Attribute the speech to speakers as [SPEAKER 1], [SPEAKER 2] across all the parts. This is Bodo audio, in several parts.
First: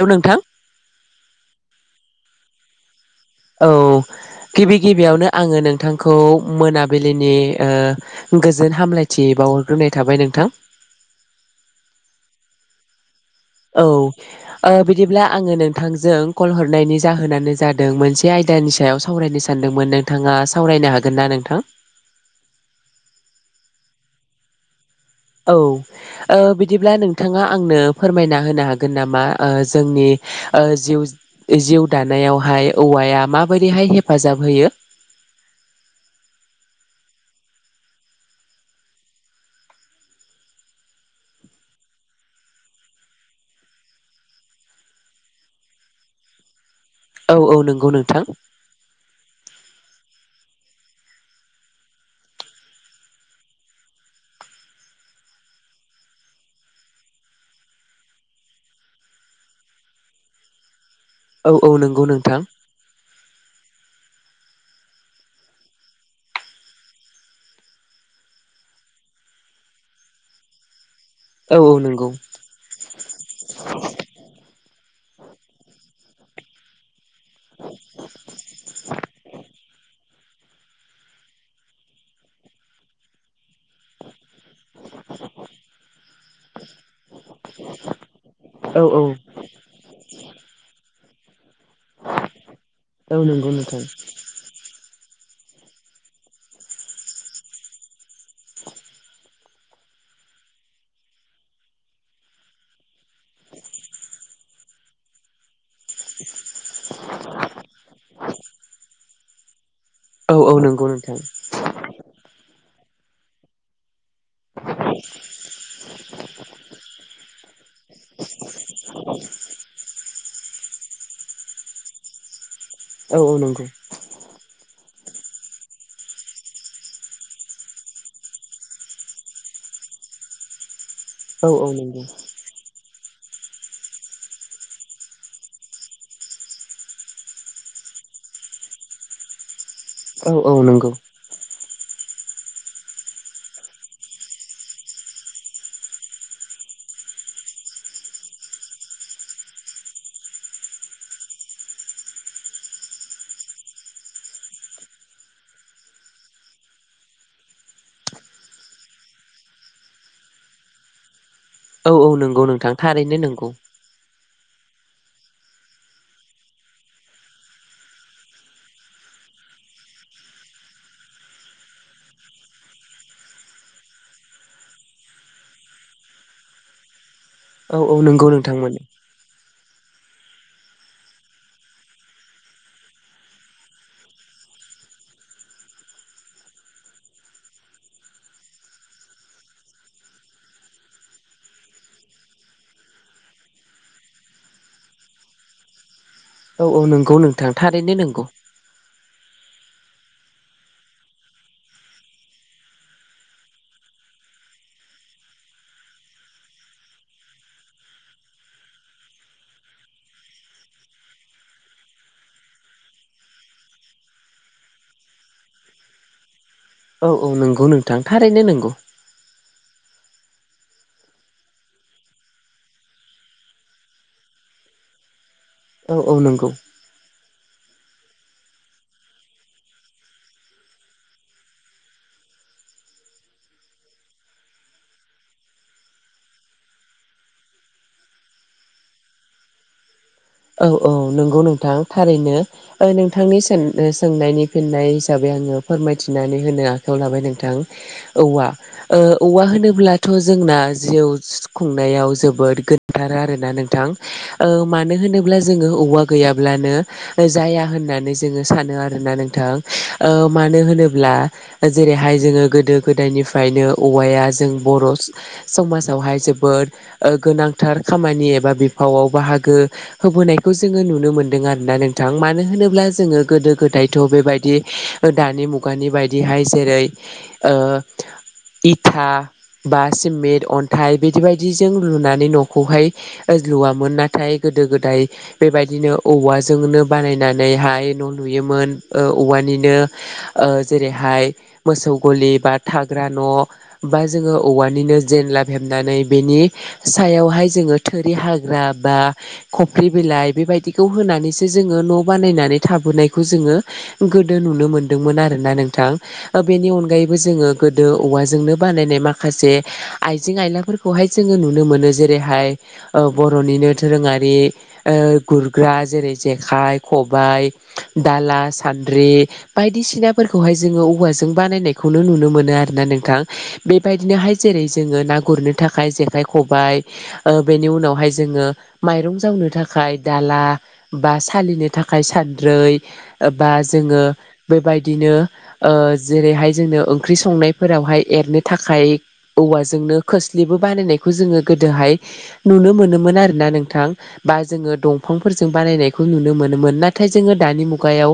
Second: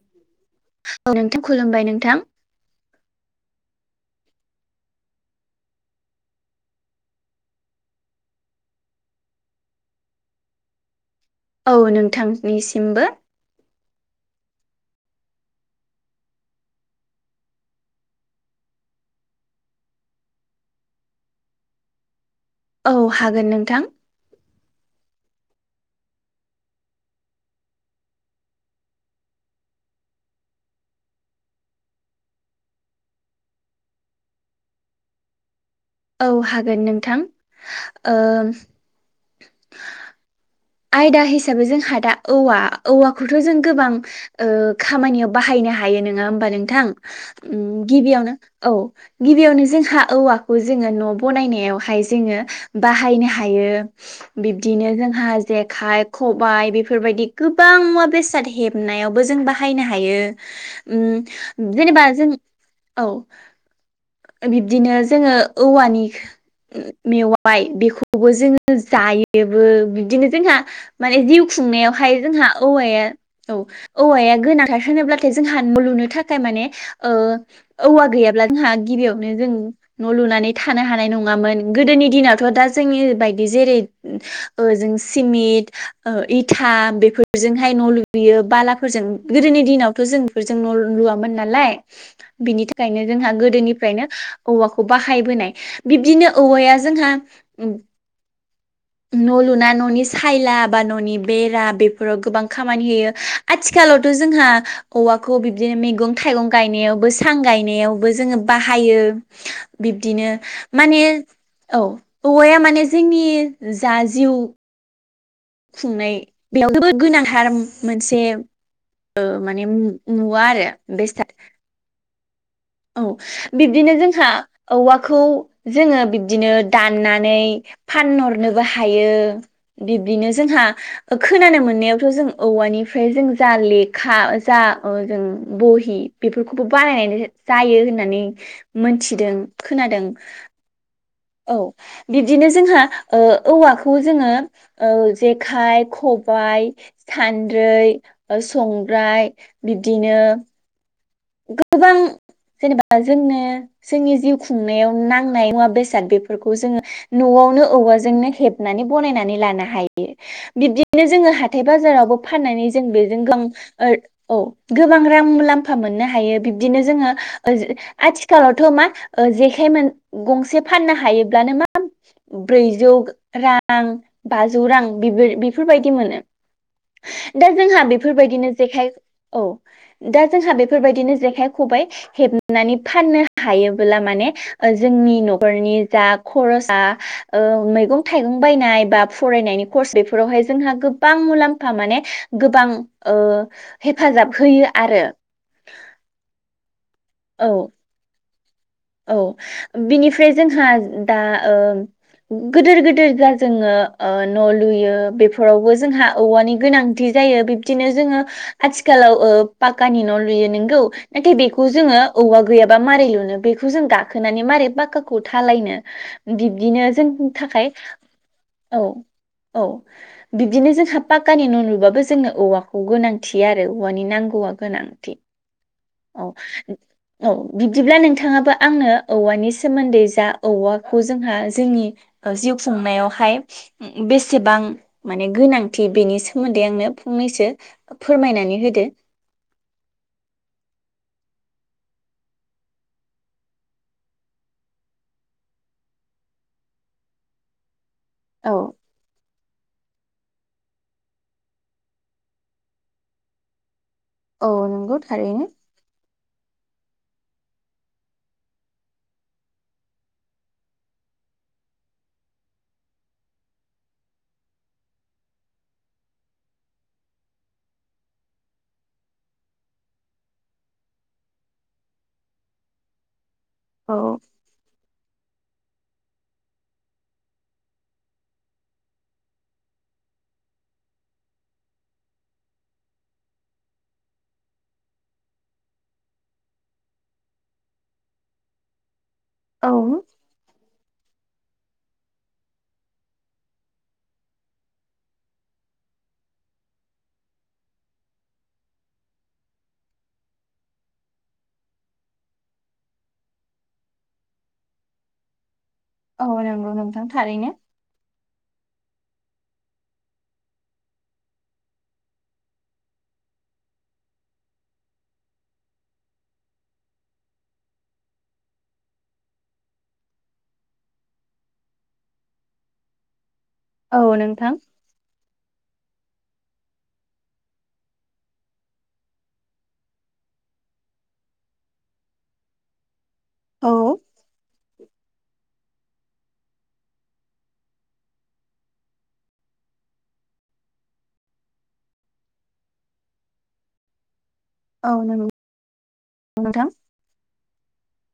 [SPEAKER 1] हेलौ नोंथां
[SPEAKER 2] औ नोंथां खुलुमबाय नोंथां
[SPEAKER 1] औ गिबि गिबियावनो आंङो नोंथांखौ मोनाबिलिनि ओ गोजोन हामलायथि बावहरग्रोनाय थाबाय नोंथां
[SPEAKER 2] औ नोंथांनिसिमबो
[SPEAKER 1] औ ओ बिदिब्ला आंङो नोंथांजों कल हरनायनि जाहोनानो जादों मोनसे आयदानि सायाव सावरायनो सानदोंमोन नोंथांङा सावरायनो हागोन ना नोंथां
[SPEAKER 2] औ हागोन नोंथां
[SPEAKER 1] औ ओ बिदिब्ला नोंथांङा आंनो फोरमायना होनो हागोन नामा ओ जोंनि ओ जिउ- जिउ दानायावहाय औवाया माबोरैहाय हेफाजाब होयो [inaudible]
[SPEAKER 2] औ हागोन नोंथां ओ आयदा हिसाबै जोंहा दा औवा औवाखौथ' जों गोबां ओ खामानियाव बाहायनो नो हायो नंङा होमबा नोंथां?
[SPEAKER 1] औ औ
[SPEAKER 2] उम
[SPEAKER 1] नंगौ नोंथां
[SPEAKER 2] गिबियावनो औ गिबियावनो जोंहा औवाखौ जोंङो न' बनायनायावहाय जोंङो बाहायनो हायो बिब्दिनो जोंहा जेखाइ-खबाइ बेफोरबायदि गोबां मुवा- बेसाद हेबनायावबो जों बाहायनो हायो
[SPEAKER 1] औ औ
[SPEAKER 2] उम
[SPEAKER 1] नंगौ
[SPEAKER 2] जेनेबा जों
[SPEAKER 1] नोंथां
[SPEAKER 2] औ।
[SPEAKER 1] [inaudible]
[SPEAKER 2] बिब्दिनो जोंङो औवानि मेवाय बेखौबो जोंङो जायोबो बिदिनो जोंहा माने जिउ
[SPEAKER 1] औ औ नंगौ
[SPEAKER 2] खुंनायावहाय जोंहा औवाया औ औवाया गोनांथार थोब्लाथाय जोंहा न' लुनो थाखाय थाखाय माने ओ औवा गैयाब्ला जोंहा गिबियावनो जों न' लुनानै थानो हानाय नंङा नंङामोन गोदोनि दिनावथ' दा जोंनि बायदि जेरै ओ सिमेन्ट ओ इथा बेफोरजोंहाय न' लुैयो
[SPEAKER 1] औ
[SPEAKER 2] बालाफोरजों
[SPEAKER 1] औ
[SPEAKER 2] गोदोनि दिनावथ' जों बेफोरजों न' लुवा मोन नालाय बिनि थाखायनो
[SPEAKER 1] औ
[SPEAKER 2] जोंहा
[SPEAKER 1] नंगौ नोंथां
[SPEAKER 2] गोदोनिफ्रायनो औवाखौ बाहा फाय फैनाय बिब्दिनो औवाया जोंहा उम न' लुना, न'नि सायला बा न'नि बेरा बेफोराव गोबां खामानि होयो आथिखालावथ जों हा औवाखौ बि दि मैगं - थाइगं गायनायावबो सां गायनायावबो जोङो बाहायो बिब्दिनो
[SPEAKER 1] औ औ नंगौ
[SPEAKER 2] माने
[SPEAKER 1] नोंथां
[SPEAKER 2] औ औवाया माने जोंनि जा जिउ खुंनाय बेयाव जोबोद गोनांथार मोनसे ओ माने मु मुवा आरो बेस्था औ बिब्दिनो जोंहा औवा खौ जोङो बिब्दिनो दाननानै फानहरनोबो हायो बिब दिनो जोंहा ओ
[SPEAKER 1] औ
[SPEAKER 2] खोनानो
[SPEAKER 1] औ नंगौ
[SPEAKER 2] मोननायावथ' जों औवानि फ्राय जों जानलि खा जा ओ जों बहि बेफोरखौबो बाहायनाय जायो होननानै मोनथिदों खोनादों
[SPEAKER 1] औ औ नंगौ
[SPEAKER 2] औ । बिब्दिनो जोंहा ओ औवाखौ जोङो ओ जेखाइ खबाइ सानद्रै ओ संग्राय बिब्दिनो गोबां जेनेबा जोंनो जोंनि जिउ खुंनायाव नांनाय मुवा बेसाद बेफोरखौबो जोङो नआव आवनो औवाजोंनो हेबनानै बनायनानै लानो हायो बिब्दिनो जोङोहाय हाथाय
[SPEAKER 1] औ औ
[SPEAKER 2] बाजारावबो
[SPEAKER 1] नंगौ
[SPEAKER 2] फाननानै
[SPEAKER 1] नोंथां
[SPEAKER 2] जों
[SPEAKER 1] थारैनो
[SPEAKER 2] बेजों गों
[SPEAKER 1] नंगौ
[SPEAKER 2] ओर औ गोबां रां मुलाम्फा मोननो हा हायो बिब्दिनो जोङो ओ जो आथिखालावथ मा ओ जेखाइ मोन गंसे फाननो हायो हायोब्लानो माम ब्रैजौ रां बाजौ रां बेबोर बेफोरबायदि मोनो ।
[SPEAKER 1] [inaudible]
[SPEAKER 2] दा
[SPEAKER 1] औ
[SPEAKER 2] जोंहा
[SPEAKER 1] औ नंगौ
[SPEAKER 2] बेफोरबायदिनो
[SPEAKER 1] नोंथां माने
[SPEAKER 2] जेखाइ औ दा जोंहा बे बेफोरबायदिनो जेखाइ खबाइ हेबनानै फाननो हायोब्ला माने ओ जोंनि नखरनि नि जा खरसा ओ मैगं थाइगं बायनाय बा फनायनि खरस बेफोराव जोंहा गोबां मुलाम्फा माने गोबां ओ हेफाजाब होयो आरो ।
[SPEAKER 1] औ औ नंगौ
[SPEAKER 2] औ
[SPEAKER 1] नोंथां थारैनो नंगौ ।
[SPEAKER 2] औ बिनिफ्राय जोंहा दा ओ गोदिर गोदिर दा जोङो ओ न लुयो बेफोरावबो जोंहा औवानि गोनांथि जायो बिब्दिनो जोङो आथिखालाव ओ पाक्कानि न लुयो नोंगौ नाथाय बेखौ जोङो औवा गैयाबा मारै लुनो बेखौ जों गाखोनानै मारै पाक्काखौ थालायनो बिब दिनो
[SPEAKER 1] औ औ
[SPEAKER 2] जोंनि
[SPEAKER 1] नंगौ
[SPEAKER 2] थाखाय
[SPEAKER 1] नोंथां थारैनो नंगौ
[SPEAKER 2] औ औ बिब्दिनो जोंहा पाक्कानि न लुबाबो जोंनो औवाखौ गोनांथि आरो औवानि नांगौआ गोनां । थि औ औ बिब्दिब्ला नोंथाङा बो आंनो औवानि सोमोन्दै जा औवाखौ जोंहा जोंनि ओ जिउ खुंनायावहाय ओ बेसेबां माने गोनांथि बेनि सोमोन्दै आंनो फंनैसो फोरमायनानै होदो ।
[SPEAKER 1] [inaudible] औ औ नंगौ नोंथां थारैनो ओ नोंथांनि सों ओ सोंनायनि फिननाय हिसाबै आङो फोरमायथिनानै होनो आखायाव लाबाय नोंथां औवा
[SPEAKER 2] औ
[SPEAKER 1] ओ औवा होनोब्ला थ' जोंना जिउ खुंनायाव जोबोद गोनांथार आरोना नोंथां । ओ
[SPEAKER 2] औ
[SPEAKER 1] मानो
[SPEAKER 2] नंगौ
[SPEAKER 1] होनोब्ला
[SPEAKER 2] थारैनो
[SPEAKER 1] जोङो औवा गैया ब्लानो जाया होननानै जोङो सानो आरोना नोंथां ओ मानो होनोब्ला जेरैहाय जोङो गोदो गोदायनिफ्रायनो औवाया जों बर समाजावहाय जोब बोद ओ गोनांथार खामानि एबा बिफावआव बाहागो होबोनायखौ जोङो नुनो मोन्दों आरो ना नोंथां मानो होनोब्ला जोङो गोदो
[SPEAKER 2] औ
[SPEAKER 1] गोदायथ'बेबायदि ओ दानि मुगानि बायदिहाय जेरै ओ इथा बा सिमिट अन्थाइ बिदि बायदिजों लुनानै नखौहाय ओ लुवामोन नाथाय गोदो गोद दाय बेबायदिनो औवाजोंनो बानायनानैहाय न लुयोमोन । ओ
[SPEAKER 2] औ
[SPEAKER 1] औवानिनो ओ जेरैहाय मोसौ गलि बा थाग्रा न' बा जोङो औवानिनो जेनलाब हेबनानै बेनि सायावहाय जोङो थोरि हाग्रा बा खफ्रि बिलाइ बेबायदिखौ होनानैसो जोङो न' बानायनानै थाबोनायखौ जोङो गोदो नुनो मोनदोंमोन आरोना नोंथा
[SPEAKER 2] औ
[SPEAKER 1] बेनि
[SPEAKER 2] नंगौ नोंथां
[SPEAKER 1] अनायैबो जोङो
[SPEAKER 2] थारैनो
[SPEAKER 1] गोदो औवा जोंनो बानायनाय मा माखासे आइजें आयलाफोरखौहाय जोङो नुनो मोनो जेरैहाय ओ बर'निनो दोरोङा रि ओ गुरग्रा जेरै जेखाय खबाय दाला सानद्रि बायदिसिनाफोरखौहाय जोङो औवाजों बानायनायखौनो नुनो मोनो आरोना नोंथां ।
[SPEAKER 2] औ
[SPEAKER 1] बेबायदिनोहाय
[SPEAKER 2] नोंथां
[SPEAKER 1] जेरै जोङो ना गुरनो थाखाय जेखाइ खबाय ओ बेनि उनावहाय जोङो माइरं जावनो थाखाय दाला बा सालिनो थाखाय सानद्रै ओ बा
[SPEAKER 2] औ
[SPEAKER 1] जोङो बेबायदिनो ओ जेरैहाय जोंनो ओंख्रि संनायफोरावहाय एरनो थाखाय औवाजोंनो खोस्लिबो बानायनायखौ जोङो गोदोहाय नुनो मोनोमोन आरो ना नों थां बा जोङो
[SPEAKER 2] औ नंगौ
[SPEAKER 1] दंफांफोरजों बानायनायखौ नुनो
[SPEAKER 2] नोंथां
[SPEAKER 1] मोनोमोन नाथाय जोङो दानि मुगायाव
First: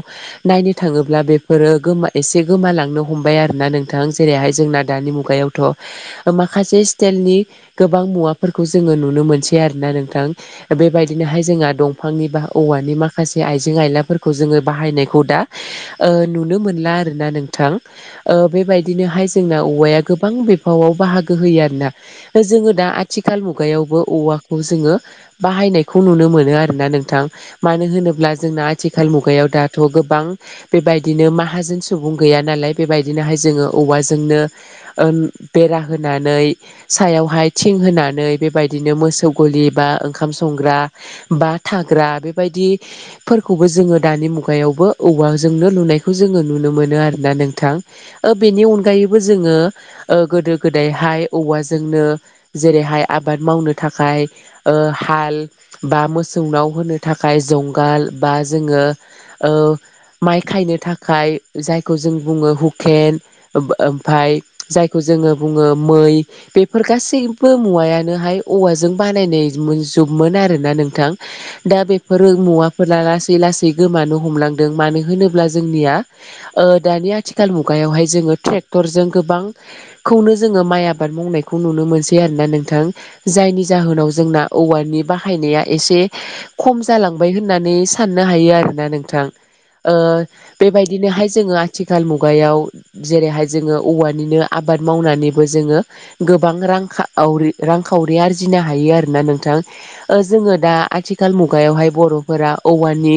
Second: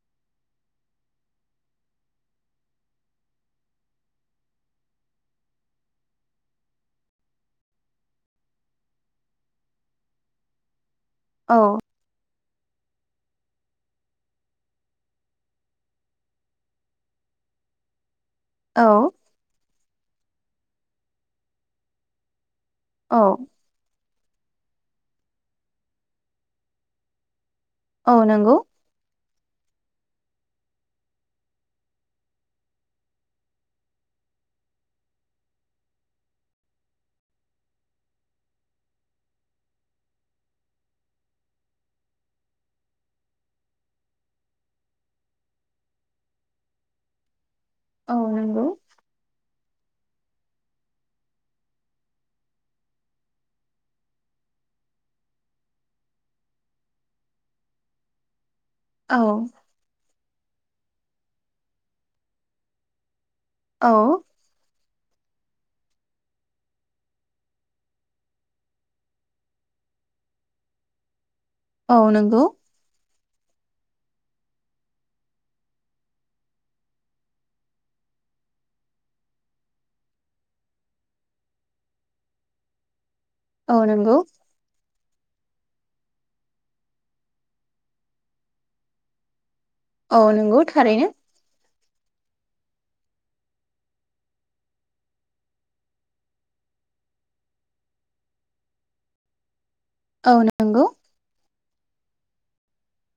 [SPEAKER 1] नायनो थाङोब्ला बेफोरो गोमा एसे गोमालांनो हमबाय आरोना नोंथां जेरैहाय जोंना दानि दिनि मुगायावथ' माखासे स्टाइलनि गोबां मुवाफोरखौ जोङो नुनो मोनसै आरोना नोंथां। बेबायदिनोहाय जोंहा
[SPEAKER 2] औ
[SPEAKER 1] दंफांनि बा औवानि माखासे आइजें आयलाफोरखौ जोङो बाहायनायखौ दा नुनो ओ मोनला आरोना नों थां। ओ
[SPEAKER 2] औ
[SPEAKER 1] बेबायदिनोहाय जोंना औवाया गोबां बिफावाव बाहागो होयो आरोना जोङो दा
[SPEAKER 2] औ
[SPEAKER 1] आथिखाल मुगायावबो औवाखौ जोङो बाहायनायखौ नुनो मोनो आरो ना नोंथां। मानो
[SPEAKER 2] औ
[SPEAKER 1] होनोब्ला
[SPEAKER 2] नंगौ
[SPEAKER 1] जोंना आथिखाल मुगायाव दाथ' गोबां बेबायदिनो माहाजोन सुबुं गैया नालाय बेबायदिनोहाय जोङो औवाजोंनो ओ बेरा होनानै सायावहाय थिं होनानै बेबायदिनो मोसौ ग बिबा ओ ओंखाम संग्रा बा थाग्रा बेबायदिफोरखौबो जोङो दानि मुगायावबो ओंख औवाजोंनो लुनायखौ जोङो नुनो मोनो आरो ना नोंथां
[SPEAKER 2] औ
[SPEAKER 1] ओ बेनि
[SPEAKER 2] नंगौ
[SPEAKER 1] अनगायैबो जोङो ओ गोदो गोदायहाय औवाजोंनो जेरैहाय आबाद मावनो थाखाय ओ हाल बा मोसौनाव होनो थाखाय जंगाल बा जोङो
[SPEAKER 2] औ
[SPEAKER 1] ओ माइ खायनो थाखाय जायखौ जों बुङो हुकेन ओम
[SPEAKER 2] औ
[SPEAKER 1] ओमफाय जायखौ जोङो बुङो मै बेफोर गासैबो मुवायानोहाय औवाजों बानायनाय जुबमोन आरोना नोंथां दा
[SPEAKER 2] औ
[SPEAKER 1] बेफोर
[SPEAKER 2] नंगौ
[SPEAKER 1] मुवाफोरा लासै लासै लासै गोमानो हमलांदों मानो होनोब्ला जोंनिया ओ दानि आथिखाल मुगायावहाय जों ट्रेक्टर जों गोबांखौनो जोङो माइ आबाद मावनायखौ नुनो मोनसै आरोना नोंथां। जायनि
[SPEAKER 2] औ
[SPEAKER 1] जाहोनाव
[SPEAKER 2] नंगौ
[SPEAKER 1] जोंना औवानि बाहायनाया एसे खम जालांबाय होननानै साननो हायो आरोना नोंथां। ओ
[SPEAKER 2] औ नंगौ थारैनो
[SPEAKER 1] बेबायदिनोहाय जोङो आथिखाल मुगायाव जेरैहाय जोङो औवानिनो आबाद मावनानैबो जोङो गोबां रांखाउरि रांखाउरि आरजिनो हायो आरो ना नोंथां ओ
[SPEAKER 2] औ
[SPEAKER 1] जोङो दा
[SPEAKER 2] नंगौ
[SPEAKER 1] आथिखाल मुग मचगायावहाय बर'फोरा औवानि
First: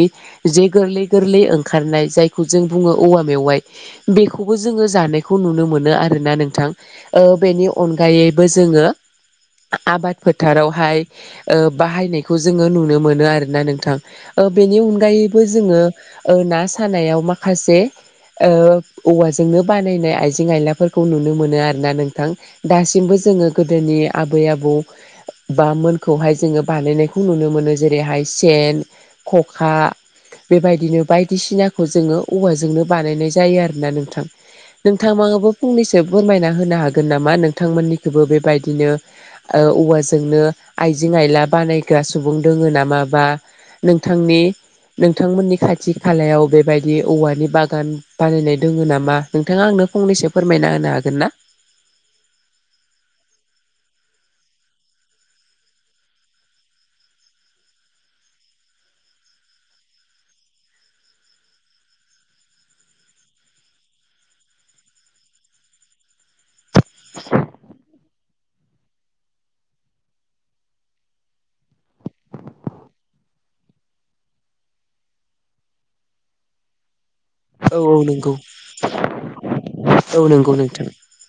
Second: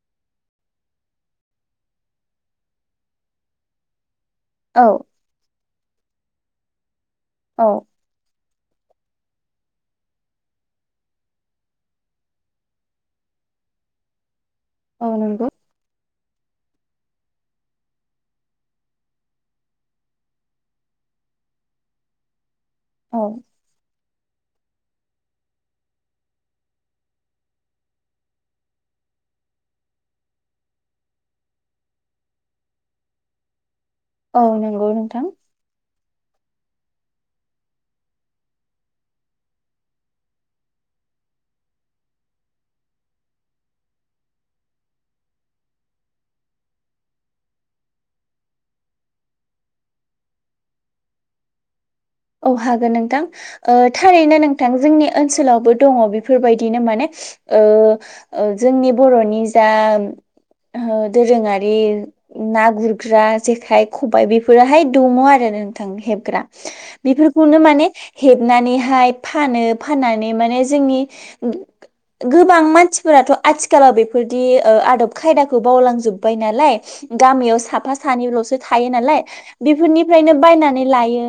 [SPEAKER 1] जे गोरलै गोरलै ओंखारनाय जायखौ जों बुङो औवा मे मेवाइ। बेखौबो
[SPEAKER 2] औ
[SPEAKER 1] जोङो जानायखौ नुनो मोनो आरोना नोंथां ओ बेनि
[SPEAKER 2] औ
[SPEAKER 1] अनगायै बो जोङो आबाद फोथारावहाय ओ बाहायनायखौ जोङो नुनो मोनो आरोना नोंथां ओ बेनि
[SPEAKER 2] औ
[SPEAKER 1] अनगायैबो
[SPEAKER 2] नंगौ
[SPEAKER 1] जोङो ओ ना सानायाव माखासे ओ औवाजोंनो बानायनाय आइजें-आयलाफोर खौ नुनो मोनो आरोना नोंथां। दासिमबो
[SPEAKER 2] औ
[SPEAKER 1] जोङो गोदोनि आबै आबौ बा मोन खौहाय जोङो बानायनायखौ नुनो मोनो जेरैहाय सेन, ख'खा बेबायदिनो बायदिसिनाखौ जोङो औवाजोंनो बानायनाय जायो आर ना नोंथां
[SPEAKER 2] औ नंगौ
[SPEAKER 1] नोंथांया
[SPEAKER 2] नोंथां
[SPEAKER 1] माबाफो फंनैसो सो फोरमायना होनो हागोन नामा नोंथांमोननिखौबो बेबायदिनो ओ औवाजोंनो आइजें-आइला बानायग्रा सुबुं दोङो नामा बा नोंथांनि नोंथांमोननि खाथि खालायाव बेबायदि औवानि बागान बानायनाय दोङो नामा नोंथाङा आंनो नो फंनैसो फोरमायना होनो हागोन ना?
[SPEAKER 2] औ हागोन नोंथां ओ थारैनो नोंथां जोंनि ओनसोलावबो दङ बेफोरबायदिनो माने ओ ओ जोंनि बर'नि जा ओ दोरोङारि ना गुरग्रा जेखाइ खबाइ बेफोराहाय दङ आरो ना नोंथां हेबग्रा बेफोरखौनो माने हेबनानैहाय फानो फाननानै माने जोंनि उम गोबां मानसिफोराथ' आथिखालाव बेफोरदि ओ आदब खायदाखौ बावलांजोबबाय नालाय गामियाव
[SPEAKER 1] औ औ
[SPEAKER 2] साफा
[SPEAKER 1] नंगौ
[SPEAKER 2] सानैल'सो थायो नालाय
[SPEAKER 1] औ
[SPEAKER 2] बेफोरनिफ्रायनो
[SPEAKER 1] नंगौ नोंथां
[SPEAKER 2] बायनानै लायो।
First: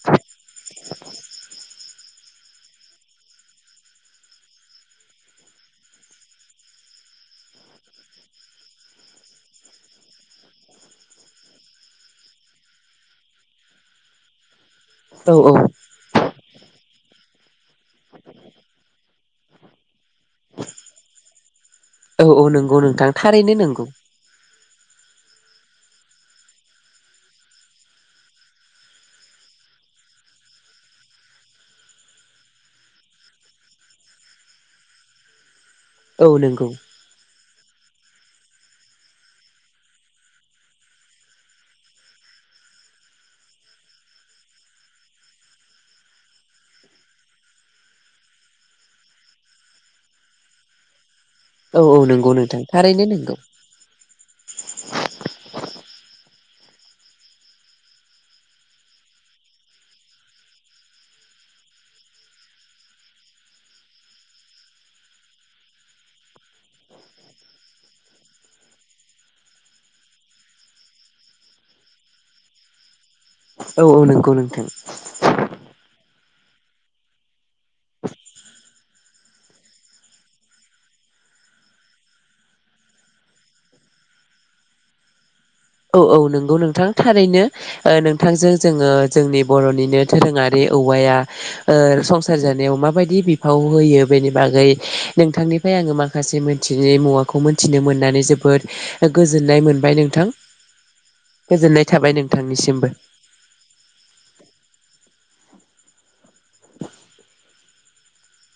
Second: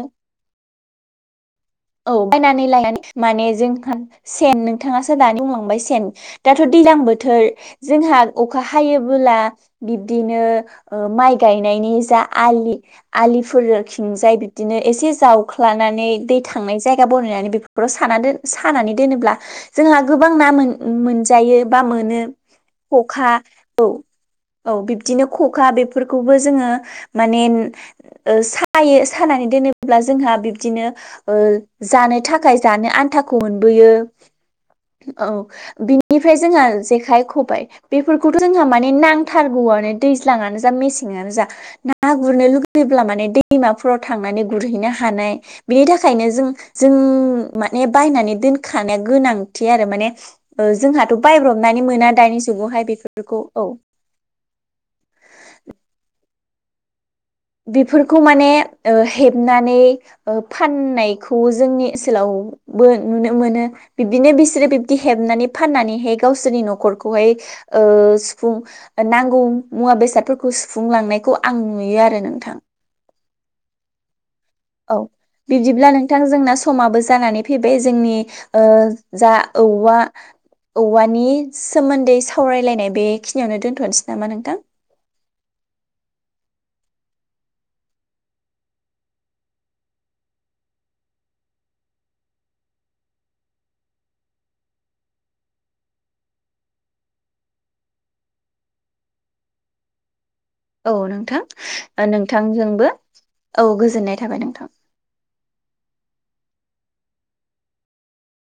[SPEAKER 1] [unintelligible]
[SPEAKER 2] औ बायनानै लानानै माने जोंहा सेन नोंथाङासो दानि बुंलांबाय सेन दाथ' दैज्लां बोथोर जोंहा अखा हायोबोला बिबदिनो ओ माइ गायनायनि जा आलि आलिफोरो खिंजाय बि दिनो एसे
[SPEAKER 1] औ औ
[SPEAKER 2] जावख्लानानै दै थांनाय जायगा बनायनानै बेफो फोराव सानादोन सानानै दोनोब्ला जोंहा गोबां ना मोन उम मोनजायो बा मोनो
[SPEAKER 1] औ औ नंगौ नोंथां
[SPEAKER 2] ख'खा
[SPEAKER 1] थारैनो
[SPEAKER 2] औ
[SPEAKER 1] नंगौ
[SPEAKER 2] औ बिब्दिनो ख'खा बेफोरखौबो जोङो मानेन ओ सायो सानानै दोनोब्ला जोंहा बिब्दिनो ओ जानो थाखाय जानो आन्थाखौ मोनबोयो औ
[SPEAKER 1] औ
[SPEAKER 2] बिनिफ्राय जोंहा
[SPEAKER 1] नंगौ
[SPEAKER 2] जेखाइ खबाइ बेफोरखौथ' जोंहा माने नांथारगौआनो दैज्लाङानो जा मेसेंआनो जा ना गुरनो लुुगै योब्ला माने दैमाफोराव थांनानै गुरहैनो हानाय बिनि था खायनो जों जों माने बायनानै दोनखानाया गोनांथि आरो माने ओ जोंहाथ'
[SPEAKER 1] औ
[SPEAKER 2] बायब्रबनानै
[SPEAKER 1] औ
[SPEAKER 2] मोना
[SPEAKER 1] नंगौ
[SPEAKER 2] दानि
[SPEAKER 1] नोंथां
[SPEAKER 2] जुगावहाय
[SPEAKER 1] थारैनो नंगौ
[SPEAKER 2] बेफोरखौ औ। बेफोरखौ माने ओ हेबनानै ओ फाननायखौ जोंनि ओनसोलाव आवबो नुनो मोनो बिब्दिनो बिसोरो बिब्दि हेबनानै फाननानैहाय गावसोरनि न'खरखौहाय ओ सुफुं ओ नांगौ मुवा बेसादफोरखौ सुफुंलांनायखौ आं नुयो आरो नों थां।
[SPEAKER 1] औ औ नोंगौ नों
[SPEAKER 2] औ बिबदिब्ला नों थां जोंना समाबो जानानै फैबाय जोंनि ओ जा औवा औवानि सोमोन्दै सावरायलायनाय बेखिनियावनो दोनथनसै नामा नोंथां?
[SPEAKER 1] [unintelligible] औ औ नोंगौ नोंथां थारैनो ओ नोंथांजों जोङो जोंनि बर'निनो दोरोङारि औवाया ओ संसार जानायाव माबायदि बिफाव होयो बेनि बागै नोंथांनि फ्राय आङो माखासे मोनथियै मुवाखौ मोनथिनो मोननानै जोबोद गोजोननाय मोनबाय नोंथां।
[SPEAKER 2] औ नोंथां
[SPEAKER 1] गोजोननाय
[SPEAKER 2] ओ
[SPEAKER 1] थाबाय नोंथांनिसिमबो।
[SPEAKER 2] नोंथांजोंबो औ गोजोननाय थाबाय नोंथां।